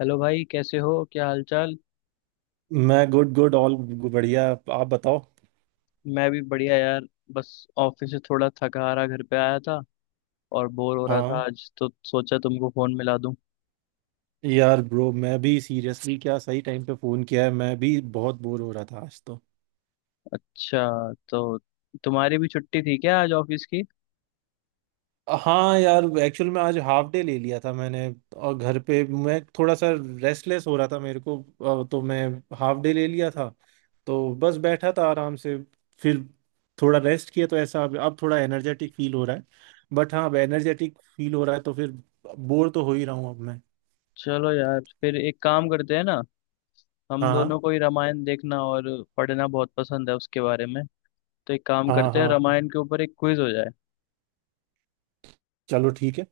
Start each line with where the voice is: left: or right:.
left: Hello भाई कैसे हो क्या हालचाल।
right: मैं गुड गुड ऑल। बढ़िया। आप बताओ।
left: मैं भी बढ़िया यार। बस ऑफिस से थोड़ा थका हारा घर पे आया था और बोर हो रहा था
right: हाँ
left: आज तो सोचा तुमको फोन मिला दूं।
right: यार ब्रो, मैं भी सीरियसली क्या सही टाइम पे फोन किया है। मैं भी बहुत बोर हो रहा था आज तो।
left: अच्छा तो तुम्हारी भी छुट्टी थी क्या आज ऑफिस की।
right: हाँ यार, एक्चुअल में आज हाफ डे ले लिया था मैंने। और घर पे मैं थोड़ा सा रेस्टलेस हो रहा था मेरे को। तो मैं हाफ डे ले लिया था। तो बस बैठा था आराम से। फिर थोड़ा रेस्ट किया तो ऐसा अब थोड़ा एनर्जेटिक फील हो रहा है। बट हाँ, अब एनर्जेटिक फील हो रहा है तो फिर बोर तो हो ही रहा हूँ अब मैं।
left: चलो यार फिर एक काम करते हैं ना। हम
right: हाँ हाँ,
left: दोनों को ही रामायण देखना और पढ़ना बहुत पसंद है उसके बारे में। तो एक काम
right: हाँ
left: करते हैं
right: हाँ।
left: रामायण के ऊपर एक क्विज हो जाए।
right: चलो ठीक है।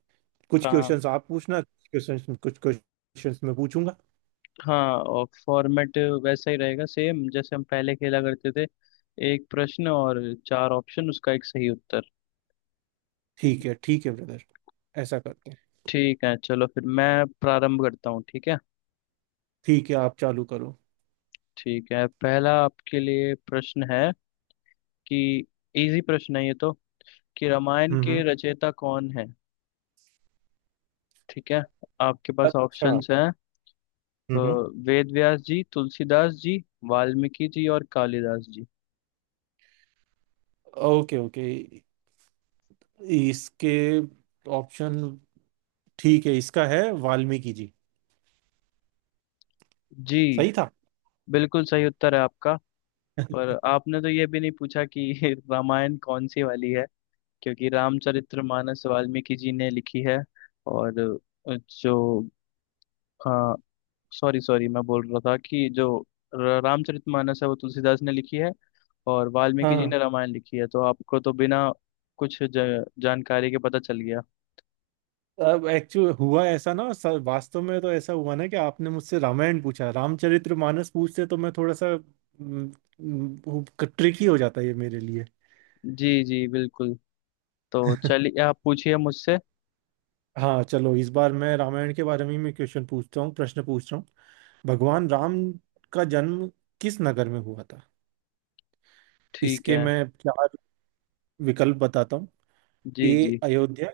right: कुछ
left: हाँ
right: क्वेश्चंस आप पूछना, कुछ क्वेश्चंस मैं पूछूंगा।
left: हाँ, और फॉर्मेट वैसा ही रहेगा सेम जैसे हम पहले खेला करते थे। एक प्रश्न और चार ऑप्शन उसका एक सही उत्तर।
right: ठीक है ब्रदर। ऐसा करते हैं।
left: ठीक है चलो फिर मैं प्रारंभ करता हूँ ठीक है।
right: ठीक है, आप चालू करो।
left: ठीक है पहला आपके लिए प्रश्न है कि, इजी प्रश्न है ये तो, कि रामायण
right: हम्म।
left: के रचयिता कौन है। ठीक है आपके पास
right: अच्छा।
left: ऑप्शंस हैं। अ,
right: हम्म।
left: वेद व्यास जी, तुलसीदास जी, वाल्मीकि जी और कालिदास जी।
right: Okay okay. इसके ऑप्शन। ठीक है, इसका है वाल्मीकि जी।
left: जी
right: सही था।
left: बिल्कुल सही उत्तर है आपका। पर आपने तो ये भी नहीं पूछा कि रामायण कौन सी वाली है। क्योंकि रामचरितमानस वाल्मीकि जी ने लिखी है। और जो, हाँ, सॉरी सॉरी मैं बोल रहा था कि जो रामचरितमानस है वो तुलसीदास ने लिखी है। और वाल्मीकि जी
right: हाँ
left: ने रामायण लिखी है तो आपको तो बिना कुछ जानकारी के पता चल गया।
right: अब एक्चुअल हुआ ऐसा ना सर, वास्तव में तो ऐसा हुआ ना कि आपने मुझसे रामायण पूछा, रामचरितमानस पूछते तो मैं थोड़ा सा ट्रिकी हो जाता ये मेरे लिए।
left: जी जी बिल्कुल। तो चलिए आप पूछिए मुझसे।
right: हाँ चलो, इस बार मैं रामायण के बारे में ही क्वेश्चन पूछता हूँ, प्रश्न पूछ रहा हूँ। भगवान राम का जन्म किस नगर में हुआ था?
left: ठीक
right: इसके
left: है।
right: मैं चार विकल्प बताता हूँ।
left: जी
right: ए
left: जी।
right: अयोध्या,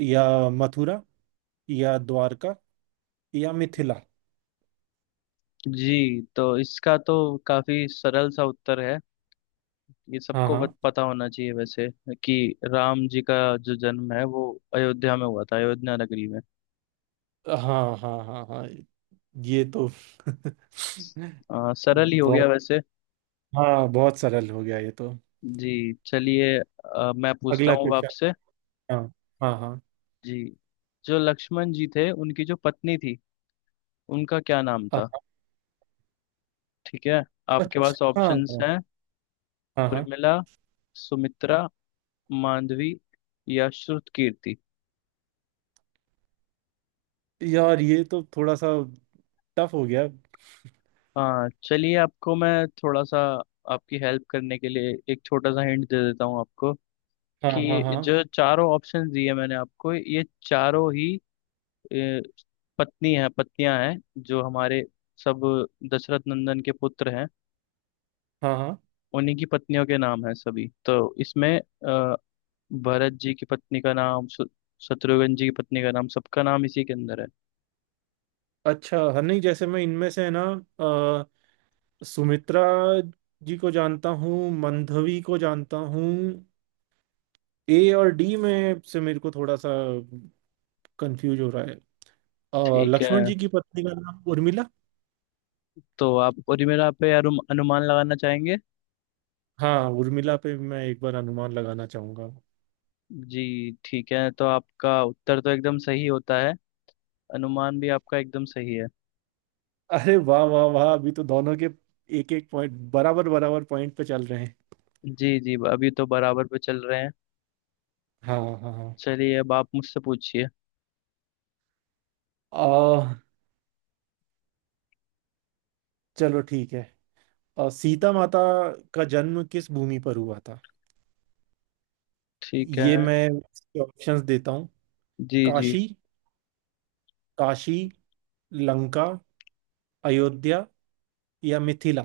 right: या मथुरा, या द्वारका, या मिथिला।
left: जी तो इसका तो काफी सरल सा उत्तर है। ये
right: हाँ
left: सबको
right: हाँ,
left: पता होना चाहिए वैसे, कि राम जी का जो जन्म है वो अयोध्या में हुआ था, अयोध्या नगरी में।
right: हाँ हाँ। हाँ हाँ, ये तो
left: सरल ही हो गया
right: बहुत।
left: वैसे।
right: हाँ बहुत सरल हो गया ये तो।
left: जी चलिए, मैं पूछता
right: अगला
left: हूँ अब
right: क्वेश्चन।
left: आपसे।
right: हाँ हाँ, हाँ
left: जी, जो लक्ष्मण जी थे उनकी जो पत्नी थी उनका क्या नाम था।
right: हाँ।
left: ठीक है आपके पास
right: अच्छा हाँ,
left: ऑप्शंस हैं।
right: हाँ हाँ।
left: उर्मिला, सुमित्रा, मांडवी या श्रुतकीर्ति।
right: यार ये तो थोड़ा सा टफ हो गया।
left: हाँ चलिए, आपको मैं थोड़ा सा, आपकी हेल्प करने के लिए एक छोटा सा हिंट दे देता हूँ आपको।
right: हाँ हाँ
left: कि
right: हाँ
left: जो चारों ऑप्शंस दिए मैंने आपको ये चारों ही, अ, पत्नी हैं, पत्नियां हैं। जो हमारे सब दशरथ नंदन के पुत्र हैं
right: हाँ, हाँ।
left: उन्हीं की पत्नियों के नाम है सभी तो इसमें। भरत जी की पत्नी का नाम शत्रुघ्न जी की पत्नी का नाम सबका नाम इसी के अंदर है।
right: अच्छा हाँ, नहीं जैसे मैं इनमें से है ना। अ, सुमित्रा जी को जानता हूँ, मंधवी को जानता हूँ। ए और डी में से मेरे को थोड़ा सा कंफ्यूज हो रहा है।
left: ठीक है
right: लक्ष्मण जी की पत्नी का नाम उर्मिला।
left: तो आप और मेरा पे अनुमान लगाना चाहेंगे।
right: हाँ, उर्मिला पे मैं एक बार अनुमान लगाना चाहूंगा।
left: जी ठीक है तो आपका उत्तर तो एकदम सही होता है। अनुमान भी आपका एकदम सही है।
right: अरे वाह वाह वाह, अभी तो दोनों के एक एक पॉइंट, बराबर बराबर पॉइंट पे चल रहे हैं।
left: जी जी अभी तो बराबर पे चल रहे हैं।
right: हाँ हाँ हाँ।
left: चलिए अब आप मुझसे पूछिए।
right: अ, चलो ठीक है। सीता माता का जन्म किस भूमि पर हुआ था?
left: ठीक है।
right: ये मैं इसके ऑप्शंस देता हूँ।
left: जी जी।
right: काशी, काशी, लंका, अयोध्या, या मिथिला।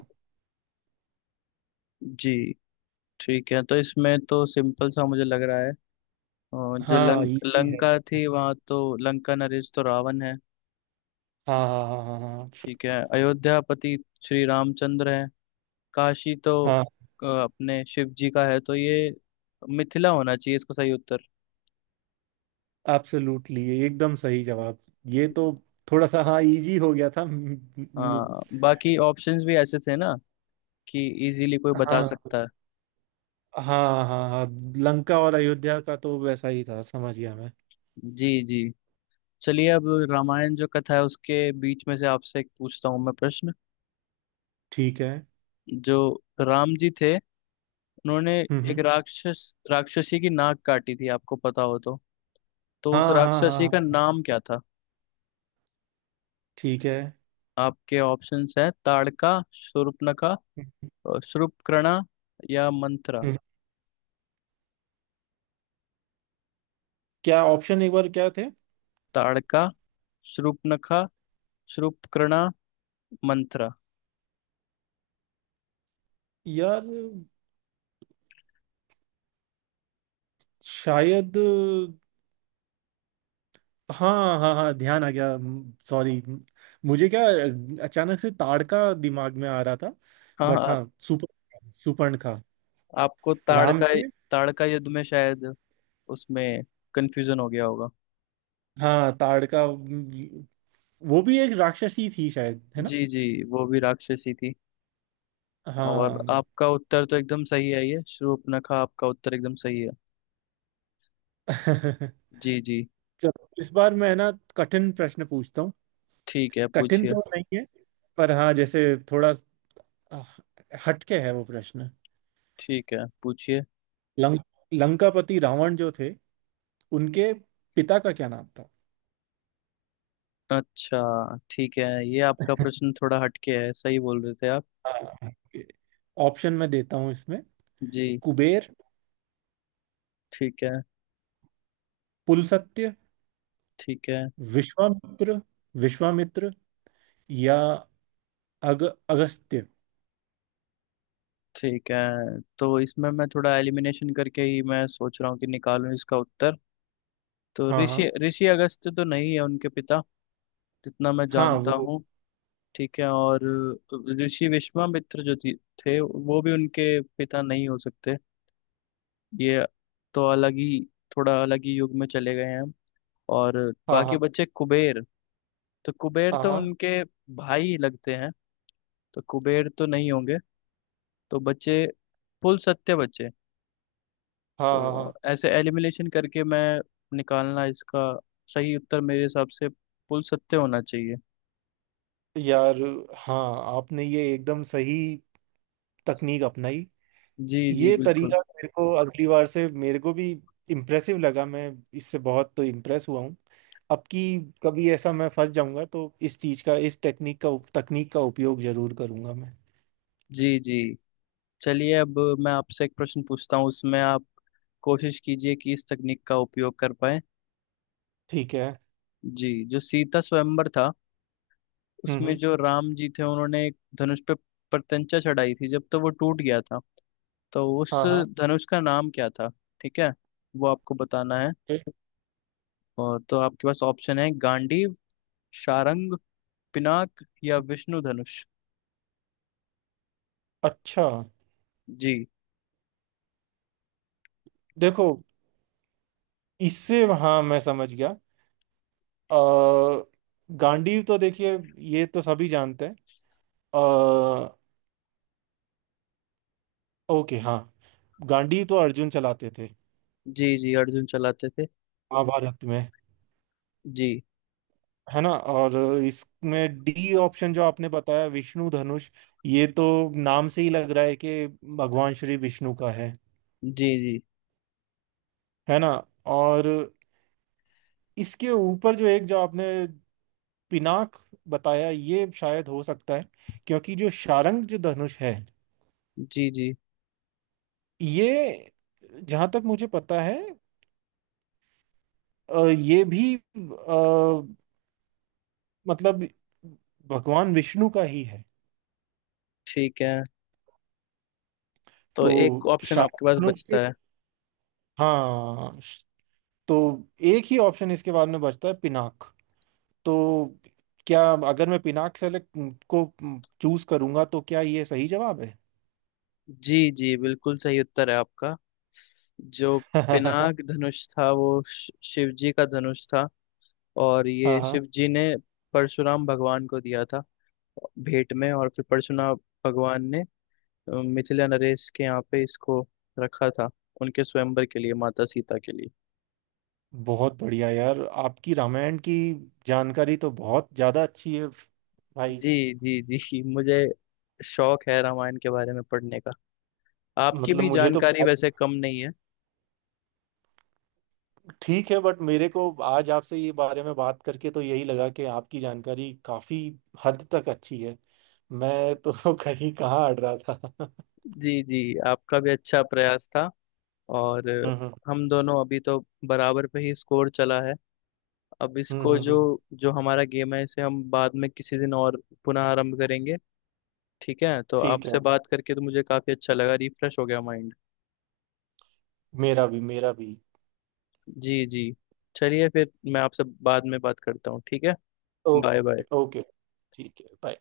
left: जी ठीक है तो इसमें तो सिंपल सा मुझे लग रहा है। और जो
right: हाँ
left: लंक
right: इजी है।
left: लंका थी वहाँ तो लंका नरेश तो रावण है।
right: हाँ हाँ, हाँ हाँ।
left: ठीक है अयोध्यापति श्री रामचंद्र है। काशी तो
right: हाँ
left: अपने शिव जी का है तो ये मिथिला होना चाहिए इसका सही उत्तर।
right: हाँ, एब्सोल्युटली एकदम सही जवाब। ये तो थोड़ा सा, हाँ इजी हो गया था म-
left: हाँ बाकी ऑप्शंस भी ऐसे थे ना कि इजीली कोई बता
right: हाँ
left: सकता है।
right: हाँ, हाँ हाँ। लंका और अयोध्या का तो वैसा ही था, समझ गया मैं।
left: जी जी। चलिए अब रामायण जो कथा है उसके बीच में से आपसे एक पूछता हूँ मैं प्रश्न।
right: ठीक है।
left: जो राम जी थे उन्होंने एक
right: हम्म।
left: राक्षस राक्षसी की नाक काटी थी आपको पता हो तो
right: हाँ
left: उस
right: हाँ, हाँ
left: राक्षसी का
right: हाँ।
left: नाम क्या था।
right: ठीक है।
left: आपके ऑप्शंस है ताड़का, शूर्पणखा
right: हम्म,
left: और शूर्पणखा या मंत्रा।
right: हम्म। क्या ऑप्शन एक बार क्या थे?
left: ताड़का, शूर्पणखा, शूर्पणखा, मंत्रा।
right: यार शायद। हाँ हाँ हाँ, ध्यान आ गया। सॉरी। मुझे क्या अचानक से ताड़का दिमाग में आ रहा था।
left: हाँ
right: बट
left: हाँ
right: हाँ, सुपर्ण सुपर्ण का।
left: आपको
right: राम
left: ताड़का,
right: ने।
left: ताड़का युद्ध में शायद, उसमें कंफ्यूजन हो गया होगा।
right: हाँ ताड़का वो भी एक राक्षसी थी शायद, है ना।
left: जी जी वो भी राक्षसी थी। और
right: हाँ।
left: आपका उत्तर तो एकदम सही है, ये शूर्पणखा आपका उत्तर एकदम सही है। जी जी।
right: चलो इस बार मैं ना कठिन प्रश्न पूछता हूँ।
left: ठीक है
right: कठिन
left: पूछिए।
right: तो नहीं है, पर हाँ जैसे थोड़ा आ, हटके है वो प्रश्न।
left: ठीक है पूछिए।
right: लंक लंकापति रावण जो थे, उनके पिता का क्या नाम था?
left: अच्छा ठीक है ये आपका प्रश्न थोड़ा हटके है सही बोल रहे थे आप।
right: हाँ ऑप्शन मैं देता हूँ इसमें।
left: जी।
right: कुबेर,
left: ठीक है।
right: पुलसत्य,
left: ठीक है।
right: विश्वामित्र विश्वामित्र, या अग अगस्त्य।
left: ठीक है तो इसमें मैं थोड़ा एलिमिनेशन करके ही मैं सोच रहा हूँ कि निकालूं इसका उत्तर। तो
right: हाँ हाँ
left: ऋषि ऋषि अगस्त्य तो नहीं है उनके पिता, जितना मैं
right: हाँ।
left: जानता
right: वो।
left: हूँ। ठीक है। और ऋषि विश्वामित्र जो थे वो भी उनके पिता नहीं हो सकते। ये तो अलग ही, थोड़ा अलग ही युग में चले गए हैं हम। और
right: हाँ
left: बाकी
right: हाँ
left: बच्चे कुबेर, तो कुबेर
right: हाँ,
left: तो
right: हाँ
left: उनके भाई लगते हैं तो कुबेर तो नहीं होंगे। तो बचे कुल सत्य बचे।
right: हाँ
left: तो
right: हाँ।
left: ऐसे एलिमिनेशन करके मैं निकालना इसका, सही उत्तर मेरे हिसाब से कुल सत्य होना चाहिए।
right: यार हाँ, आपने ये एकदम सही तकनीक अपनाई।
left: जी जी
right: ये
left: बिल्कुल।
right: तरीका मेरे को अगली बार से मेरे को भी इम्प्रेसिव लगा। मैं इससे बहुत इम्प्रेस हुआ हूँ। अब की कभी ऐसा मैं फंस जाऊंगा तो इस चीज का, इस टेक्निक का, तकनीक का उपयोग जरूर करूंगा मैं।
left: जी जी चलिए अब मैं आपसे एक प्रश्न पूछता हूँ उसमें आप कोशिश कीजिए कि इस तकनीक का उपयोग कर पाए।
right: ठीक है।
left: जी जो सीता स्वयंवर था
right: हम्म
left: उसमें
right: हम्म,
left: जो राम जी थे उन्होंने एक धनुष पे प्रत्यंचा चढ़ाई थी जब, तो वो टूट गया था तो उस
right: हाँ हाँ।
left: धनुष का नाम क्या था। ठीक है वो आपको बताना है।
right: ए-
left: और तो आपके पास ऑप्शन है गांडीव, सारंग, पिनाक या विष्णु धनुष।
right: अच्छा
left: जी
right: देखो, इससे हाँ मैं समझ गया। अ, गांडीव तो देखिए, ये तो सभी जानते हैं। अ, ओके हाँ, गांडीव तो अर्जुन चलाते थे
left: जी। जी अर्जुन चलाते थे।
right: महाभारत में,
left: जी।
right: है ना। और इसमें डी ऑप्शन जो आपने बताया, विष्णु धनुष, ये तो नाम से ही लग रहा है कि भगवान श्री विष्णु का है
left: जी। जी
right: है ना। और इसके ऊपर जो एक जो आपने पिनाक बताया, ये शायद हो सकता है। क्योंकि जो शारंग जो धनुष है,
left: जी। जी
right: ये जहां तक मुझे पता है ये भी, मतलब भगवान विष्णु का ही है।
left: ठीक है तो
right: तो
left: एक ऑप्शन
right: शारंग
left: आपके पास
right: धनुष
left: बचता
right: के।
left: है।
right: हाँ, तो एक ही ऑप्शन इसके बाद में बचता है, पिनाक। तो क्या अगर मैं पिनाक सेलेक्ट को चूज करूंगा तो क्या ये सही जवाब है?
left: जी जी बिल्कुल सही उत्तर है आपका। जो
right: हाँ
left: पिनाक धनुष था वो शिव जी का धनुष था। और ये
right: हाँ,
left: शिव जी ने परशुराम भगवान को दिया था भेंट में। और फिर परशुराम भगवान ने, मिथिला नरेश के यहाँ पे इसको रखा था उनके स्वयंवर के लिए, माता सीता के लिए।
right: बहुत बढ़िया यार। आपकी रामायण की जानकारी तो बहुत ज्यादा अच्छी है भाई।
left: जी जी जी मुझे शौक है रामायण के बारे में पढ़ने का। आपकी
right: मतलब
left: भी
right: मुझे तो
left: जानकारी
right: बात
left: वैसे कम नहीं है।
right: ठीक है, बट मेरे को आज आपसे ये बारे में बात करके तो यही लगा कि आपकी जानकारी काफी हद तक अच्छी है। मैं तो कहीं कहाँ अड़ रहा था।
left: जी जी। आपका भी अच्छा प्रयास था। और
right: हम्म हम्म
left: हम दोनों अभी तो बराबर पे ही स्कोर चला है। अब
right: हम्म
left: इसको
right: हम्म
left: जो,
right: हम्म,
left: जो हमारा गेम है इसे हम बाद में किसी दिन और पुनः आरंभ करेंगे। ठीक है तो
right: ठीक है।
left: आपसे बात करके तो मुझे काफी अच्छा लगा, रिफ्रेश हो गया माइंड।
right: मेरा भी, मेरा भी।
left: जी जी चलिए फिर मैं आपसे बाद में बात करता हूँ ठीक है। Bye bye.
right: Okay okay. ठीक है, बाय।